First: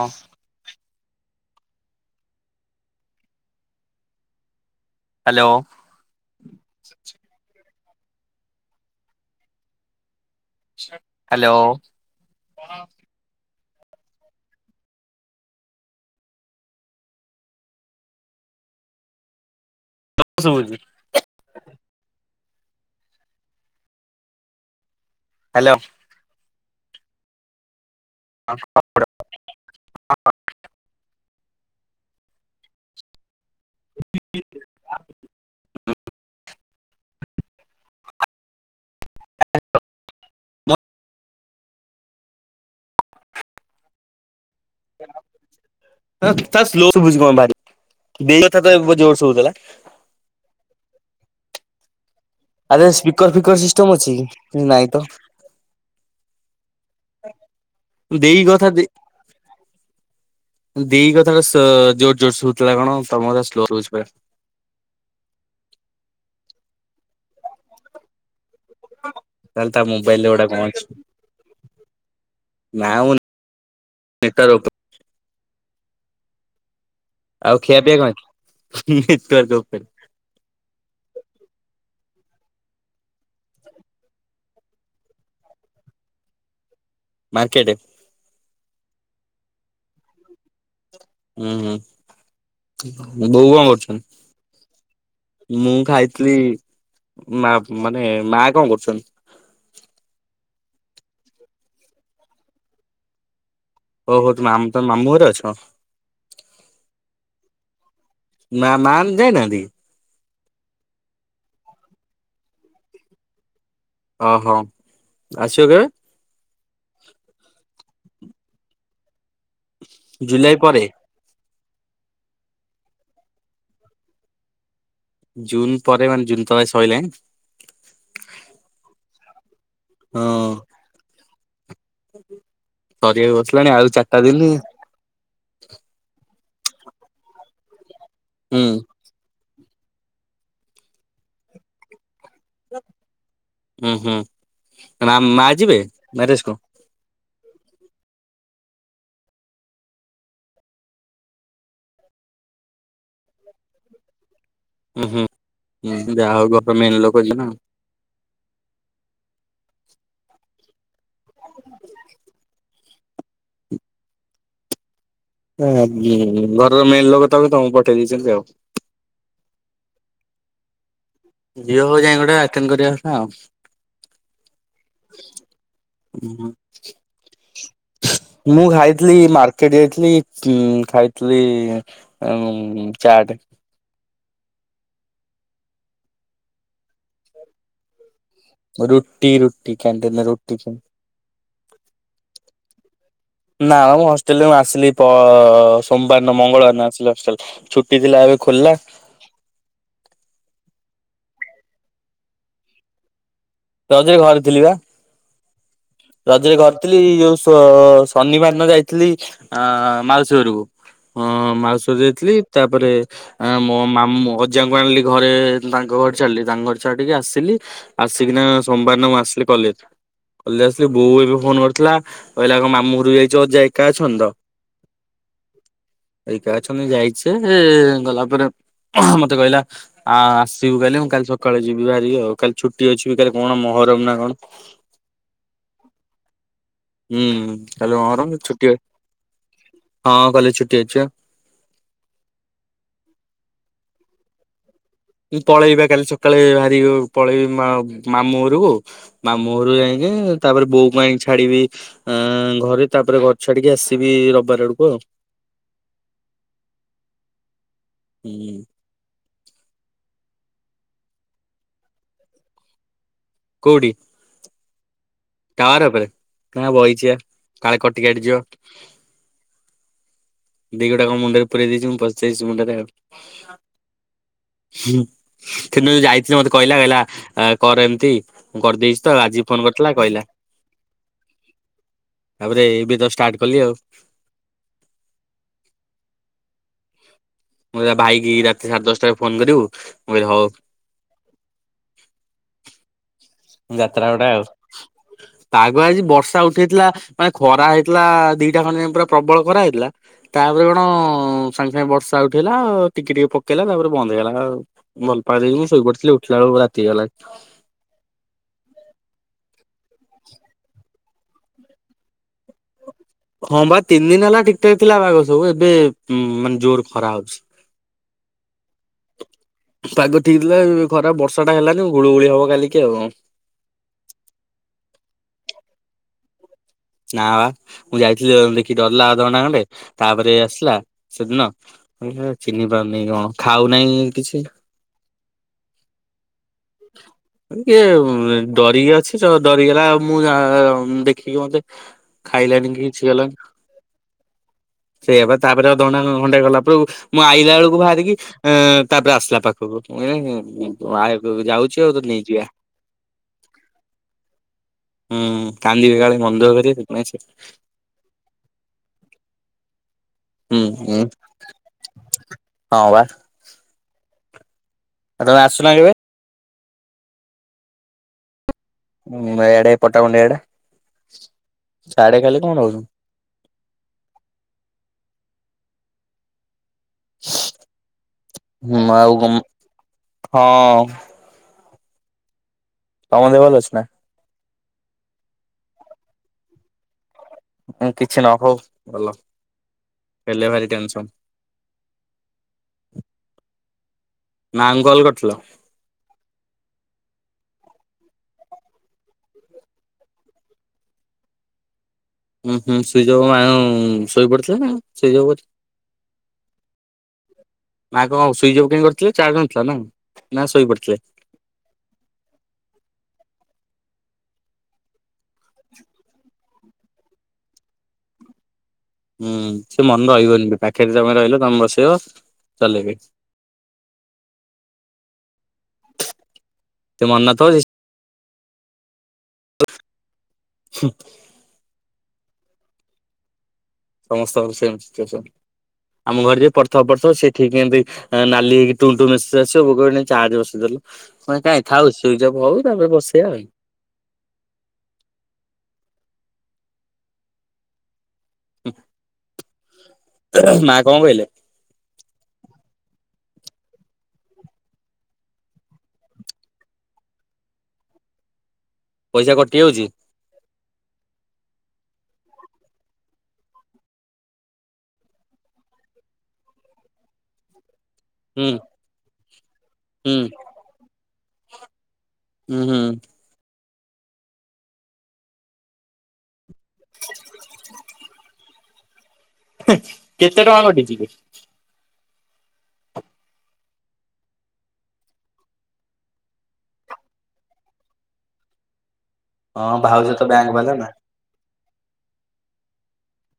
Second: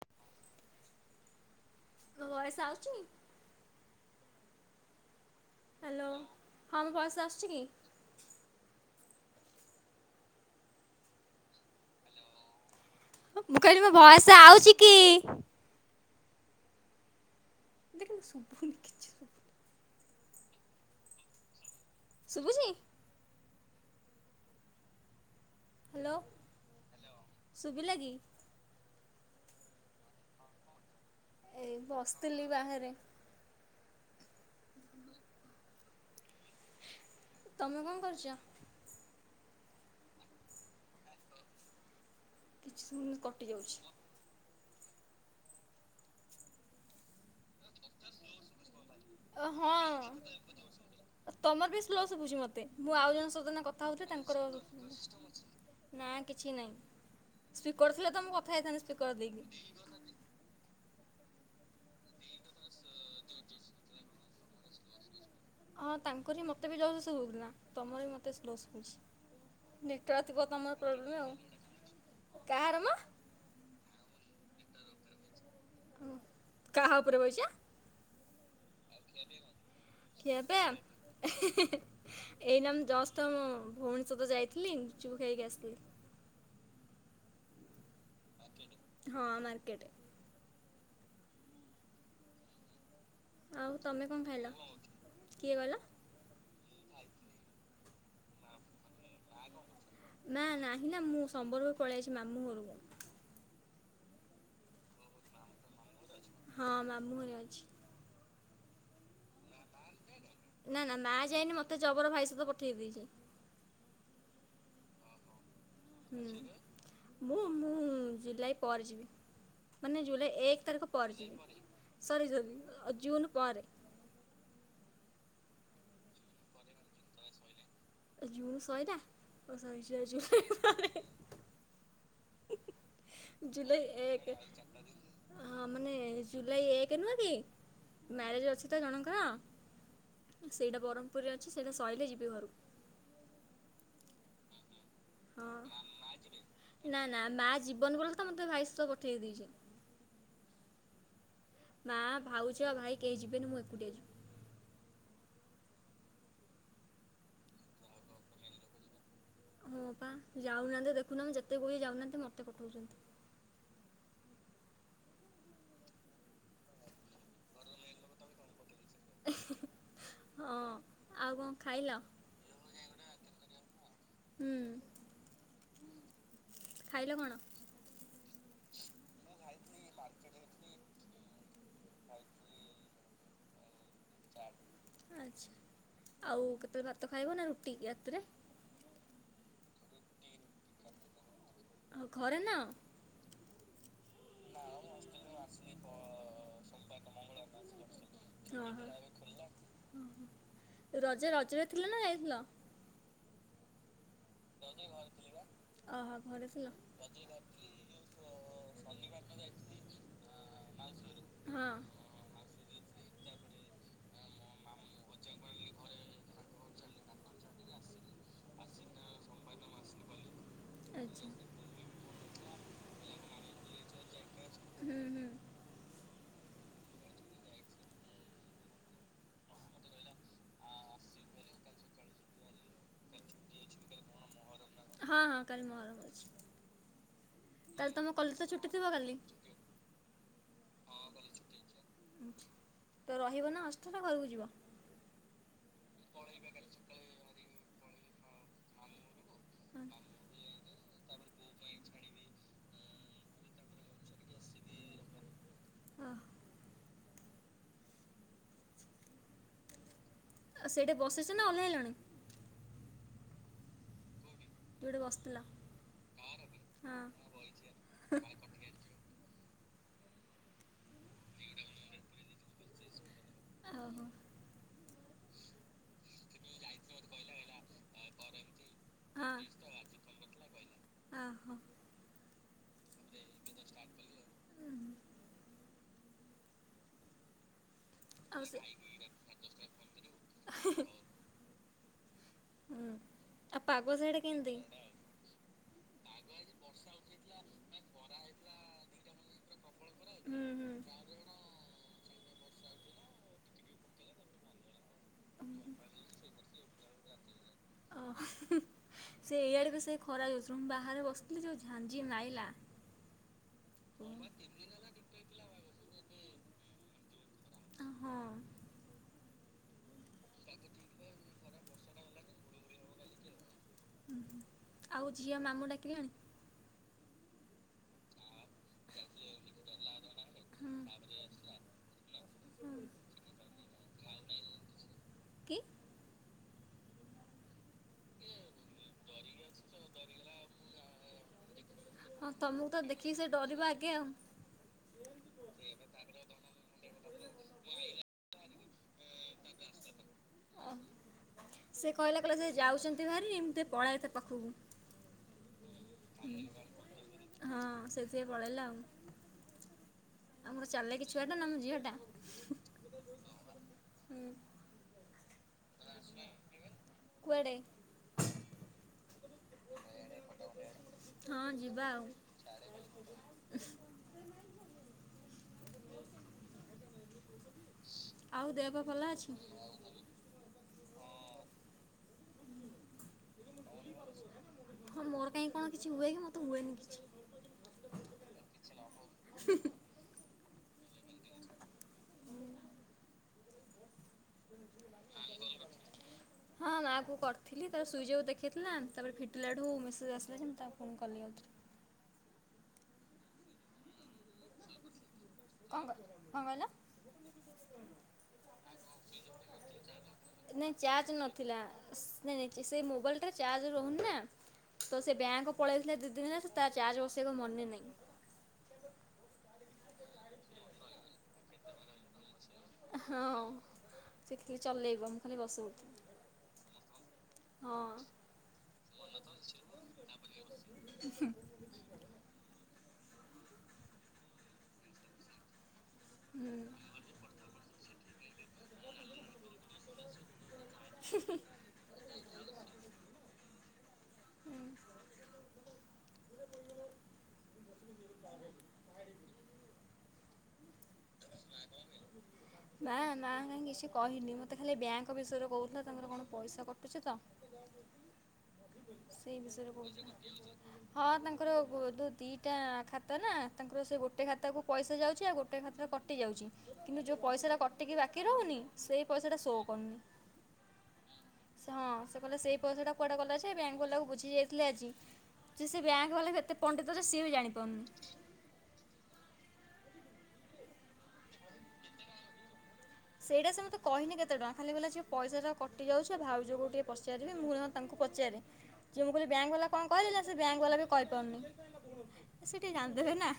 ହଁ ତୋ ଵୟସ ଆଉଚି। ହ୍ୟାଲୋ ହ୍ୟାଲୋ ହଁ ମୁଁ ବସ ଆସିୁଛି କି? ହ୍ୟାଲୋ [unintelligible] ମୁଁ କହିଲି ମୋ ଭୟସେ ଆଉଚି କି? ମୋତେ କିନ୍ତ ସବୁନି କିିଛି। [unintelligible] ସୁଭୁଚି। ହ୍ୟାଲୋ ଶୁଭିଲା କି? [unintelligible] ଏଇ ବସିଥିଲି ବାହାରେ। [unintelligible] ତମେ କଣ କରୁଛ? [unintelligible] ମ କିଛି ସମୟ କଟି ଯାଉଛି। ତା ତାର ସ୍ଲୋ ସୁବୁଚି କ ଭାରି ଦେଇ କଥା। ତ ଏବେ ଜୋର ଅ ସବୁଥିଲା। ହଁ ତମର ବି ସ୍ଲୋ ଶୁଭୁଛି ମତେ ଆରେ ମୁଁ ଆଉ ସ୍ପିକର ଜଣକ ଫିକର ସହିତ ସିଷ୍ଟମ କଥା ଅଛି ହଉଥିଲି କି? ନାଇଁ ତ ତାଙ୍କର ନା କିଛି ନହିଁ ସ୍ପିକର ଥିଲେ ତ ମୁଁ ଦେଇ କଥା ହେଇଥାନ୍ତ ସ୍ପିକର ଦେଇକି। ଦେଇଗ ସ ଜୋର ଜୋର ଶୁଥିଲା କଣ ତମେ କ ସ୍ଲୋ ରହୁଛି ପୁରା। ହଁ ତାଙ୍କ ବି ମତେ ବି ଜୋର ଶୁଭୁଥିଲା। ତମର ମତେ ସ୍ଲୋ ଶୁ ତାହେଲେ ତା ମୋବାଇଲ ନେଟୱର୍କ ରେ ଗୋଟା ଥିବ କଣ ତମର ଅଛି ପ୍ରୋବ୍ଲେମ ଆଉ। କାହାର ମ। ନେତା ରାଉତ। କାହା ଉପରେ ବଇଚା ଆଉ ଖିଆ ପିଆ କ ହେ ଖିଆ ପିଆ ହିଁ ହିଁ ହିଁ ଏଇ ନା ମୁଁ ଜଷ୍ଟ ତ ମୁଁ ଭୁବନେଶ୍ୱର ତ ଯାଇଥିଲି ଗୁପୁଚୁପୁ ଖାଇକି ଆସିଥିଲି। ମାର୍କେଟେ। ହଁ ମାର୍କେଟେ। ହୁଁ ହୁଁ। ବୋଉ କଣ ଆଉ ତମେ କଣ କରୁଛନ୍ତି? ଖାଇଲ? କିଏ ମୁଁ କହିଲ? ଖାଇଥିଲି। ମା ମାନେ ମା କଣ କରୁଛନ୍ତି। ନା ନାହିଁ ନା ମୁଁ ସମ୍ବଲପୁର ପଳେଇଆଇଚି ମାମୁଁ ଘରକୁ। ଓହୋ ତୁମ ମାମ ତମେ ମାମୁଁ ଘରେ ଅଛ। ହଁ ମାମୁ ଘରେ ଅଛି। ମା ମାନ ଯାଇନାହାନ୍ତି। ନା ନା ମା ଯାଇନି ମତେ ଜବର ଭାଇ ସହିତ ପଠେଇ ଦେଇଛି। ଓହୋ ଆ ହୁଁ ମୁଁ ମୁଁ ଜୁଲାଇ ପରେ ଯିବି। ମାନେ ଜୁଲାଇ ଏକ ତାରିଖ ପରେ ଯିବ ସରି ସରି ଜୁନ ପରେ। ଜୁନ୍ ପରେ ମାନେ ଜୁନ ତ ଏଇ ସଇଲାଣି। ଜୁନ ସଇଲା ଓ ସରି ସରି ସ ହଁ ଜୁନ୍ [unintelligible] ସରିବାକୁ ବସିଲାଣି ଜୁଲାଇ ଆଉ ଚାରିଟା ଏକେ ଦିନ ହଁ ମାନେ ଜୁଲାଇ ଏକ ନୁହଁ କି ମ୍ୟାରେଜ ହୁଁ ଅଛି ତ ଜଣଙ୍କର। ସେଇଟା ବରହ୍ମପୁରେ ଅଛି ସେଇଟା ସଇଲେ ଯିବି ଘରକୁ। ହୁଁ ହୁଁ ମା ମା ଯିବେ ହଁ ମ୍ୟାରେଜ କୁ? ନା ନା ମା ଯିବନି ବୋଲି ତ ମତେ ଭାଇ ସହ ପଠେଇ ଦେଇଚି। ମା ଭାଉଜ ଭାଇ କେହି ଯିବେନି ମୁଁ ଏକୁଟିଆ ଯିବି। ଉ ହୁଁ ହଁ ଯାହା ହଉ ଘର ର ମେନ୍ ଲୋକ ଯିବେ ଆଉ। ହଁ ପା ଯାଉନାହାନ୍ତି ଦେଖୁନ ଯେତେ କୁହଚି ଯାଉନାହାନ୍ତି ମତେ ପଠଉଛନ୍ତି। ହଁ ଜୋଉ ଘରର ମେନ୍ ଲୋକ ତମେ ତମକୁ ପଠେଇ ଦେଇଛନ୍ତି ଆଉ। ହଁ। ଆଉ କଣ ଯିଏ ଖାଇଲ? ହଉ ଯାଇ ଗୋଟେ ଆଟେଣ୍ଡ କରିବା କଥା ଆଉ। ହୁଁ ହୁଁ। ଖାଇଲ କଣ? ମୁଁ ଖାଇଥିଲି ମାର୍କେଟ ଯାଇଥିଲି ଉଁ ଖାଇଥିଲି ଉଁ ଚାଟେ। ଆଛା ଆଉ କେତେବେଳେ ଭାତ ଖାଇବ ନା ରୁଟି ରାତିରେ? ରୁଟି ରୁଟି କ୍ୟାଣ୍ଟିନ ରୁ ଆଉ ଘରେ ନାଅ? ନା ମୁଁ ହଷ୍ଟେଲରେ ମୁଁ ଆସିଲି ପ ସୋମବାର ଦିନ ମଙ୍ଗଳବାର ଦିନ ଆସିଲି ହଷ୍ଟେଲ ଛୁଟି ଥିଲା ଏ ହଁ ଖୋଲିଲା ହଁ ରଜ ରଜରେ ଥିଲ ନା ଯାଇଥିଲ? ରଜରେ ଘରେ ଥିଲି ବା। ଓହୋ। ରଜରେ ଘରେ ଥିଲି ଯୋଉ ଶ ଶନିବାର ଦିନ ଯାଇଥିଲି ଆଁ ମାଉସୀ ଘରକୁ। ହଁ ମାଉସି ଘରକୁ ଯାଇଥିଲି ତାପରେ ଆଁ ମୋ ମାମୁଁ ଅଜାଙ୍କୁ ଆଣିଲି ଘରେ ତାଙ୍କ ଘରେ ଛାଡ଼ିଲି ତାଙ୍କ ଘରେ ଛାଡିକି ଆସିଲି ଆସି କିନା ସୋମବାର ଦିନ ମୁଁ ଆସିଲି କଲେଜ କଲେଜ ଆସିଲି ବୋଉ ଆଚ୍ଛା। ଏବେ ଫୋନ କରିଥିଲା କହିଲା କଣ ମାମୁଁଘରୁ ଯାଇଛି ଅଜା ଏକା ଅଛନ୍ତି ତ ହୁଁ ହୁଁ। ଏକା ଅଛନ୍ତି ଯାଇଛେ ସେ ଗଲା ପରେ ମତେ କହିଲା ଆ ଆସିବୁ କାଲି ମୁଁ କାଲି ସକାଳେ ଯିବି ବାହାରିକି ଆଉ କାଲି ଛୁ ଟି ଅଛି ବି କାଲି କଣ ମହରମ ନା କଣ? ହଁ ହଁ କାଲି ମହରମ ଅଛି। ହୁଁ ତାହେଲେ କାଲି ତମ କଲେଜ ମହରମ ତ ଛୁଟି ଥିବ କାଲି ହଁ କଲେଜ ଛୁଟି ଅଛି ବା। ତ ରହିବ ନା ହଷ୍ଟେଲ ରେ ଘରକୁ ଯିବ? ମୁଁ ପଳେଇବା କାଲି ସକାଳେ ବାହାରିକି ପଳେଇବି ମା ମାମୁଁ ଘରକୁ ମାମୁଁ ଓ ଘରୁ ଯାଇଁକି ତାପରେ ବୋଉକୁ ଆଣିକି ଛା ଛାଡିବି ଆଁ ଘରେ ତାପରେ ଘର ଛାଡିକି ଆସିବି ରବିବାରେ ଆଡକୁ ଆଉ। ଆଉ ହୁଁ। ସେଇଠି ବସିଚ ନା ଓଲ୍ହେଇଲଣି? କୋଠି? ଯେଉଠି ବସ ଟାୱାର ଉପରେ ହଁ ବଇଚି ବା କାଳେ କଟିିକିଟି ଯିବ। ଦି ଗୋଡ଼ ଆଙ୍କ ମୁଣ୍ଡରେ ପୁରଇ ଦେଇଛି ମୁଁ ପସଯାଇଚି ମୁଣ୍ଡରେ ଆଉ। ଓହୋ କିନ୍ତୁ ଯାଇଥିଲି ମତେ କହିଲା କହିଲା ଆ କର ଏମିତି। ମୁଁ କରିଦେଇଛି ତ ଆଜି ହଁ। ଫୋନ କରିଥିଲା କହିଲା ଓହୋ ତାପରେ ଏବେ ତ ଷ୍ଟାଟ କଲି ଆଉ। ମୁଁ କ ଭାଇକି ଆଉ ସେ ରାତି ସାଢେ ଦଶଟା ରେ ଫୋନ କରିବୁ ମୁଁ କହିଲି ହଉ। ହୁଁ ଆଉ ପାଗ ଯାତ୍ରା ସିଆଡ଼େ ଗୁଡେ ଆଉ। କେମିତି? ପାଗ ଆଜି ବର୍ଷା ଉଠେଇଥିଲା, ମାନେ ଖରା ହେଇଥିଲା ଦିଟା ଖଣ୍ଡ ଯାଇଁ ପୁରା ପ୍ରବଳ ଖରା ହେଇଥିଲା। ହୁଁ ତାପରେ ହୁଁ। କଣ ସାଙ୍ଗେ ସାଙ୍ଗେ ବର୍ଷା ର୍ଷା ଉଠେଇଲା ଟିକେ ଟିକେ ପକେଇଲା ତାପରେ ବନ୍ଦ ହେଇଗଲା। ଆଉ ଭଲ ପା ଦେଇକି ମୁଁ ଶୋଇ ପଡିଥିଲି ଉଠିଲା ବେଳ ରାତି ହେଇଗଲା। ହଉ। ଓହ ସେ ଏଇଆଡକୁ ସେ ଖରା ହେଇଚି ମୁଁ ବାହାରେ ବସିଥିଲି, ଯୋଉ ଝାଞ୍ଜି ମାଇଲା ହଁ ବା ତିନି ଦିନ ହେଲା ଠିକଠାକ ଥିଲା ପାଗ ସବୁ, ଏବେ ମାନେ ଜୋର ଖରା ହଉଛି। ହଁ। ପାଗ ଠିକ ଥିଲା ଏବେ ଖରାପ ବର୍ଷା ଟା ହେଲା ଯୋଉଁ ଗୁଳୁଗୁଳି ହବ କାଲିକି ଆଉ। ଆଉ ଝିଅ ମାମୁଁ ଡାକିଲେଣି? ନା ବା ମୁଁ ଯାଇଥିଲି ଝିଅ ଦେଖି ଡରିଲା ଅଧ ଘଣ୍ଟା ଖଣ୍ଡେ। ତାପରେ ଆସିଲା, ସେଦିନ ମୁଁ କହିଲି ଚିହ୍ନି ପାରୁନେଇ କଣ? ହଁ ଖାଉ ନାହିଁ କିଛି? କି ଇଏ ଡରିକି ଅଛି ତ ଡରିଗଲା ଆଉ ମୁଁ ଯା ଦେଖିକି ମତେ ହଁ ତମକୁ ତ ଦେଖିକି ସେ ଡରିବା ଆଗେ ଆଉ। ସେୟା ବା ତାପରେ ଅଧ ଘଣ୍ଟା ଖଣ୍ଡେ ଘଣ୍ଟାଏ ଗଲା ପରକୁ ମୁଁ ଆଇଲା ବେଳକୁ ବାହାରିକି ଇଁ ତାପରେ ଆସିଲା ପାଖକୁ। ଓ କହିଲି ଯାଉଛି ଆଉ ସେ ତତେ କହିଲା କହିଲା ନେଇଯିବା। ସେ ଯାଉଛନ୍ତି ଭାରି ମୁଁ ଟିକେ ପଳାଇ ତାଙ୍କ ପାଖକୁ। ହୁଁ ତା ଦେଖ ପଳେଇଆସିବ। ହଁ ସେଇଥିପାଇଁ ପଳେଇଲା ଆଉ ଆମର ଚାଲିକି ଛୁଆଟା ନା ଆମ ଝିଅଟା ବା ଆଉ ହୁଁ ଆଉ ତମେ ଆସୁନା କେବେ? କୁଆଡେ? ଉଁ ଇଆଡେ ପଟ୍ଟାମୁଣ୍ଡାଇ ଆଡ଼େ। ହଁ ଯିବା ଆଉ। ସାଡେ ଖାଲି କଣ ରହୁଚୁ? ଆଉ ଦେହ ପା ମୁଁ ଭଲ ଆଉ ଅଛି? କଣ ହଁ। ତମ ଦେହ ଭଲ ଅଛି ନା? ହଁ ମୋର କାଇଁ କଣ କିଛି ହୁଏ କି ମୋର ତ ହୁଏନି କିଛି। କିଛି ନ ହଉ ଭଲ। ହେଲେ ଭାରି ଟେନସନ୍। ନାମ କଲ କରିଥିଲ? ଥିଲି ତାପରେ ସୁଇଚ୍ ଅଫ୍ ଦେଖେଇଥିଲା, ତାପରେ ଫିଟିଲା ଠୁ ମେସେଜ୍ ଆସିଲା ଯେ ମୁଁ ତାକୁ ଫୋନ କଲି ଆଉଥରେ। ହୁଁ ହୁଁ ସୁଇଚ୍ ଅଫ୍ ଆ ଶୋଇପଡିଥିଲା ନା ଆଉ ସୁଇଚ୍ ଅଫ୍ କରି କଣ କ କଣ କହିଲ? ମା କଣ ସୁଇଚ ଅଫ୍ କାଇଁ କରିଥିଲେ? ଚା ନାଇଁ ଚାର୍ଜ ନଥିଲା। ନାଇଁ ନାଇଁ ସେଇ ମୋବାଇଲ ଟାରେ ଚାର୍ଜ ରହୁନି ନା, ତ ସେ ବ୍ୟାଙ୍କ ପଳେଇଥିଲେ ଦିଦିନ ହେଲା ତାର ଚାର୍ଜ ବସେଇବାକୁ ମନେ ନାହିଁ। ହୁଁ ସିଏ ମନେ ରହିବନି ବା ପାଖରେ ତମେ ରହିଲେ ତମେ ବସେଇବ ଚଲେଇବେ। ହଁ ସେତିକି ଚଲେଇବ ମୁଁ ଖାଲି ହଁ। ସେ ମନେ ନଥିବ ସେ ହଁ। ସମସ୍ତଙ୍କର ସେମ୍ ସିଚୁଏସନ୍। ଆମ ଘରେ ଯିଏ ହୁଁ ପଢ଼ିଥିବ ପଢ଼ିଥିବ ସିଏ ଠିକ ଏମତି ନାଲି ହେଇକି ଟୁଁ ଟୁଁ ମେସେଜ ଆସିବ, ବୋଉ କହିବ ନେଇକି ଚାର୍ଜ ବସେଇ ଦେଲୁ। ମୁଁ କହିଲି କାଇଁକି ଥାଉ ସୁଇଚ୍ ଅଫ୍ ହଉ ତାପରେ ବସେଇବା ଆଉ। ହୁଁ। ହୁଁ ମା କଣ କହିଲେ? ମା ନାଁ କାହିଁ କିଛି କହିନି। ମତେ ଖାଲି ଏଇ ବ୍ୟାଙ୍କ ବିଷୟରେ କହୁଥିଲା ତାଙ୍କର କଣ ପଇସା କଟୁଛି ତ। ପଇସା ସେଇ କଟି ବିଷୟରେ ଯାଉଛି କହୁ ଦି'ଟା ଖାତା ନା ତାଙ୍କର ସେ ଗୋଟେ ଖାତାକୁ ପଇସା ଯାଉଛି। ଆଉ ଗୋଟେ ଖାତା କଟି ଯାଉଛି। କିନ୍ତୁ ଯୋଉଁ ପଇସା ଟା କଟିକି ବାକି ହୁଁ ରହୁନି। ସେଇ ପଇସା ଟା ସୋ କରୁନି। ହୁଁ ହଁ ସେ କହିଲେ ସେଇ ଉଁ ହୁଁ ପଇସା ଟା କୁଆଡ଼େ ଗଲା ଯେ ବ୍ୟାଙ୍କ ବାଲାକୁ ବୁଝି ଯାଇଥିଲେ ଆଜି ଯେ ସେ ବ୍ୟାଙ୍କ ବାଲାକୁ ଏତେ ପଣ୍ଡିତ ଯେ ସିଏ ବି ଜାଣିପାରୁନି। କେତେ ଟଙ୍କା କଟିଚି କି? ସେଇଟା ସେମିତି କହିନି କେତେ ଟଙ୍କା ଖାଲି କହିଲା ଝିଅ ପଇସା ଟା କଟି ଯାଉଛି ଆଉ ଭାଉଜକୁ ଟିକେ ପଚାରିବିକହିଲି ହଁ ମୁଁ ତାଙ୍କୁ ପଚାରେ ଯିଏ ପଚାରିଲେ ବ୍ୟାଙ୍କ ବାଲା ହଁ କଣ ଭାଉଜ କହିଲେ? ତ ସେ ବ୍ୟାଙ୍କ ବାଲା ନା। ବି କହିପାରୁନି। ସେ ଟିକେ ଜାଣି ଦେବେନା। ନା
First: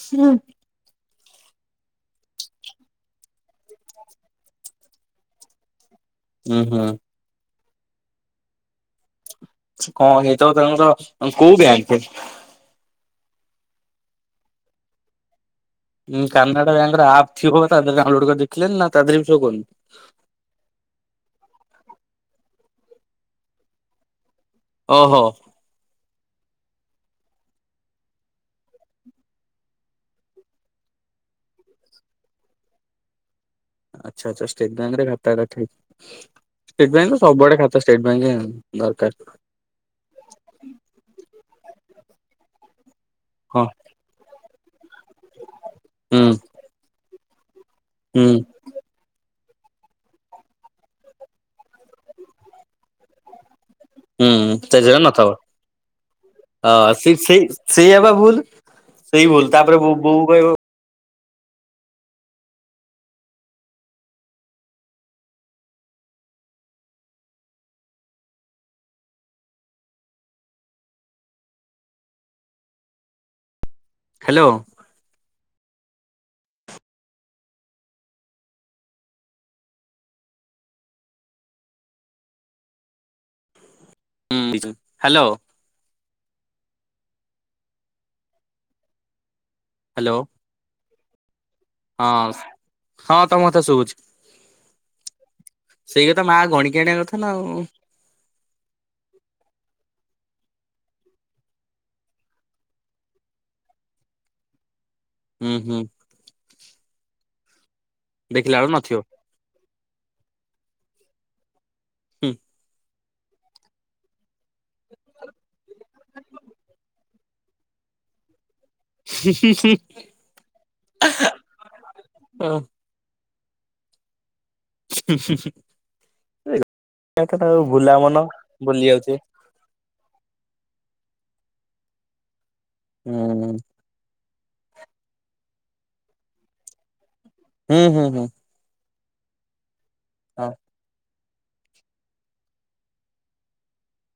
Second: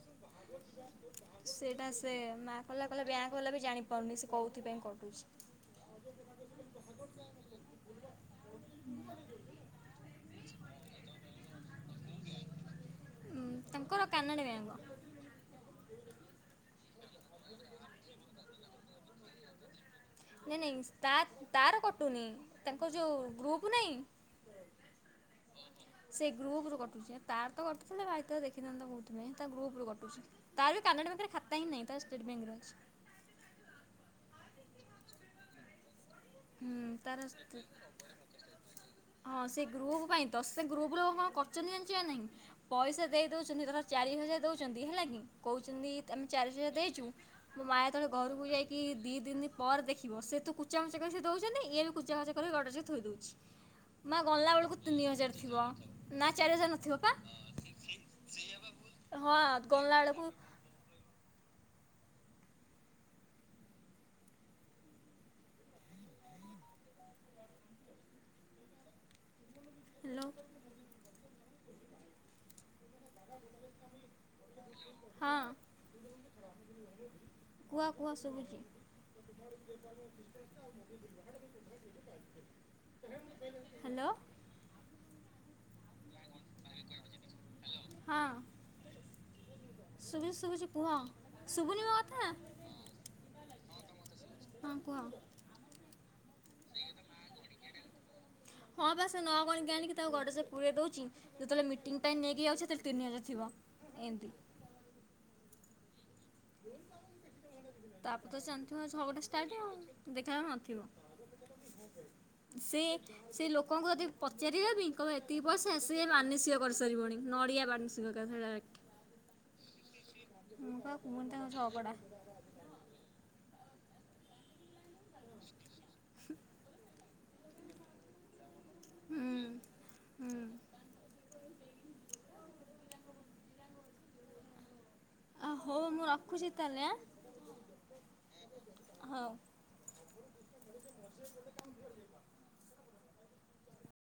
ହୁଁ। ସେଇଟା ସେ ମା କହିଲା କହିଲା ବ୍ୟାଙ୍କ ବାଲା ବି ଜାଣିପାରୁନି ସେ କୋଉଁଥିପାଇଁ କଟୁଚି। ହଁ ହଁ। କଣ ସେଇତ [unintelligible] କୋଉଁ ଯାଏଁ [unintelligible] ଉଁ ତାଙ୍କର କାନାଡ଼ା ବ୍ୟାଙ୍କ। କାନାଡା ବ୍ୟାଙ୍କ ର ଆପ୍ ଥିବ ତା ଦେହ ରେ ଡାଉନଲୋଡ କରିକି ଦେଖିଲୁଣି ନା ତା ଦେହ ରେ ଶୋ କରୁନି? ନାଇଁ ନାଇଁ ତା ତାର କଟୁନି ତାଙ୍କ ଯୋଉଁ ଗ୍ରୁପ ନାଇଁ? ଓ ହୋ। ସେଇ ଗ୍ରୁପ ରୁ କଟୁଛି। ତାର ତ କଟୁଥିଲେ ଭାଇ ତ ଦେଖିଥାନ୍ତା ବୋଧହୁଏ। ତା ଗ୍ରୁପ ରୁ କଟୁଛି। ତାର ବି କା ନାଡ଼ା ବ୍ୟାଙ୍କ ରେ ଖାତା ହିଁଁ ନାହିଁ। ତାର ଷ୍ଟେଟ ବ୍ୟାଙ୍କ ରେ ଅଛି। ଆଛା ଆଛା ଷ୍ଟେଟବ୍ୟାଙ୍କ ରେ ଖାତାଥିବ। ହୁଁ ତାର ଦରକାର। ହଁ ସେ ଗ୍ରୁପ ପାଇଁ ତ ସେ ଗ୍ରୁପ ର କଣ କ [unintelligible] ଜାଣିଚୁ ନା ନାଇଁ ପଇସା ଦେଇ ହଁ ଦେଉଛନ୍ତି ଧର ଚାରି ହଜାର ଦଉ ଦ ହେଲା କି କହୁଛନ୍ତି। ତମେ ହୁଁ ଚାରି ହଜାର ଦେଇଚୁ। ମୋ ମା ଯେତେବେଳେ ହୁଁ ଘରକୁ ଯାଇକି ଦି ଦିନି ପରେ ଦେଖିବ ସେ ତ କୁଚାମୁଚା ସେ ଦଉଛନ୍ତି ଇଏ ବି କୁଚାମୁଚା କରିକି ଗଡ଼ରେଜ ରେ ଥୋଇଦେଉଚି। ହୁଁ ସେଝ ନଥବ ନା ଚାରି ହଜାର ନଥିବ ଆ ପା। ସେ ସେଇ ସେଇଆ ବା ଭୁଲ। ସେଇ ହଁ ଭୁଲ ତାପରେ ଗଲା ବୋଉ ବୋଉ ବେଳକୁ କହିବ ହ୍ୟାଲୋ। ହ୍ୟାଲୋ। ହଁ। ହ କୁହ କୁହ ଶୁଭୁଛି? ହ୍ୟାଲୋ ହ୍ନୁ ହ୍ୟାଲୋ। ହଁ ହ୍ୟାଲୋ ଶୁଭୁଚି ଶୁଭୁଚି କୁହ? ଶୁଭୁନି ମୋ କଥା ହଁ ହଁ ତ ମତେ ଶୁଭୁଚି। ହଁ କୁହ ସେଇ କଥା ମା ଗଣିକି ଆଣିବା କଥା ନା ଆଉ ହଁ ବା ସେ ନ ଗଣିକି ଆଣିକି ଆଉ ଗଡ଼ରେଜ ପୁରଇ ଦଉଛି। ଯେତେବେଳେ ମିଟିଂ ଟାଇମ ନେଇକି ଯାଉଛି। ସେତେବେଳେ ତିନି ହଜାର ଥିବ ଏମିତି। ହୁଁ ହୁଁ। ତାପରେ ତ ଦେଖିଲା ବେଳୁ ଜାଣିଥିବ ନଥିବ। ଝଗଡା ଷ୍ଟାର୍ଟ ଆଉ ଦେଖିଲା ବେଳୁ ନଥିବ ହୁଁ ସେ ସେ ଲୋକଙ୍କୁ ଯଦି ପଚାରିବ ବି କଣ ଏତିକି ପଇସା ମାନସିକ କରିସାରିବଣି ନଡିଆ ମାନସିକ। [unintelligible] ହିଂ ହିଂ ହିଂ ହ୍ନୁ ପା କୁହନି ତାଙ୍କ ଝଗଡା। ହଁ ହ୍ନୁ ହ୍ନୁ [unintelligible] ତାଙ୍କ ବୁଲା ମନ। ଭୁଲି ଯାଉଚି। ହୁଁ ହୁଁ ହୁଁ ହୁଁ ଆଉ ହଉ ମୁଁ ରଖୁଛି ତାହେଲେ ଆଁ ହୁଁ ହୁଁ ହଉ ହଁ।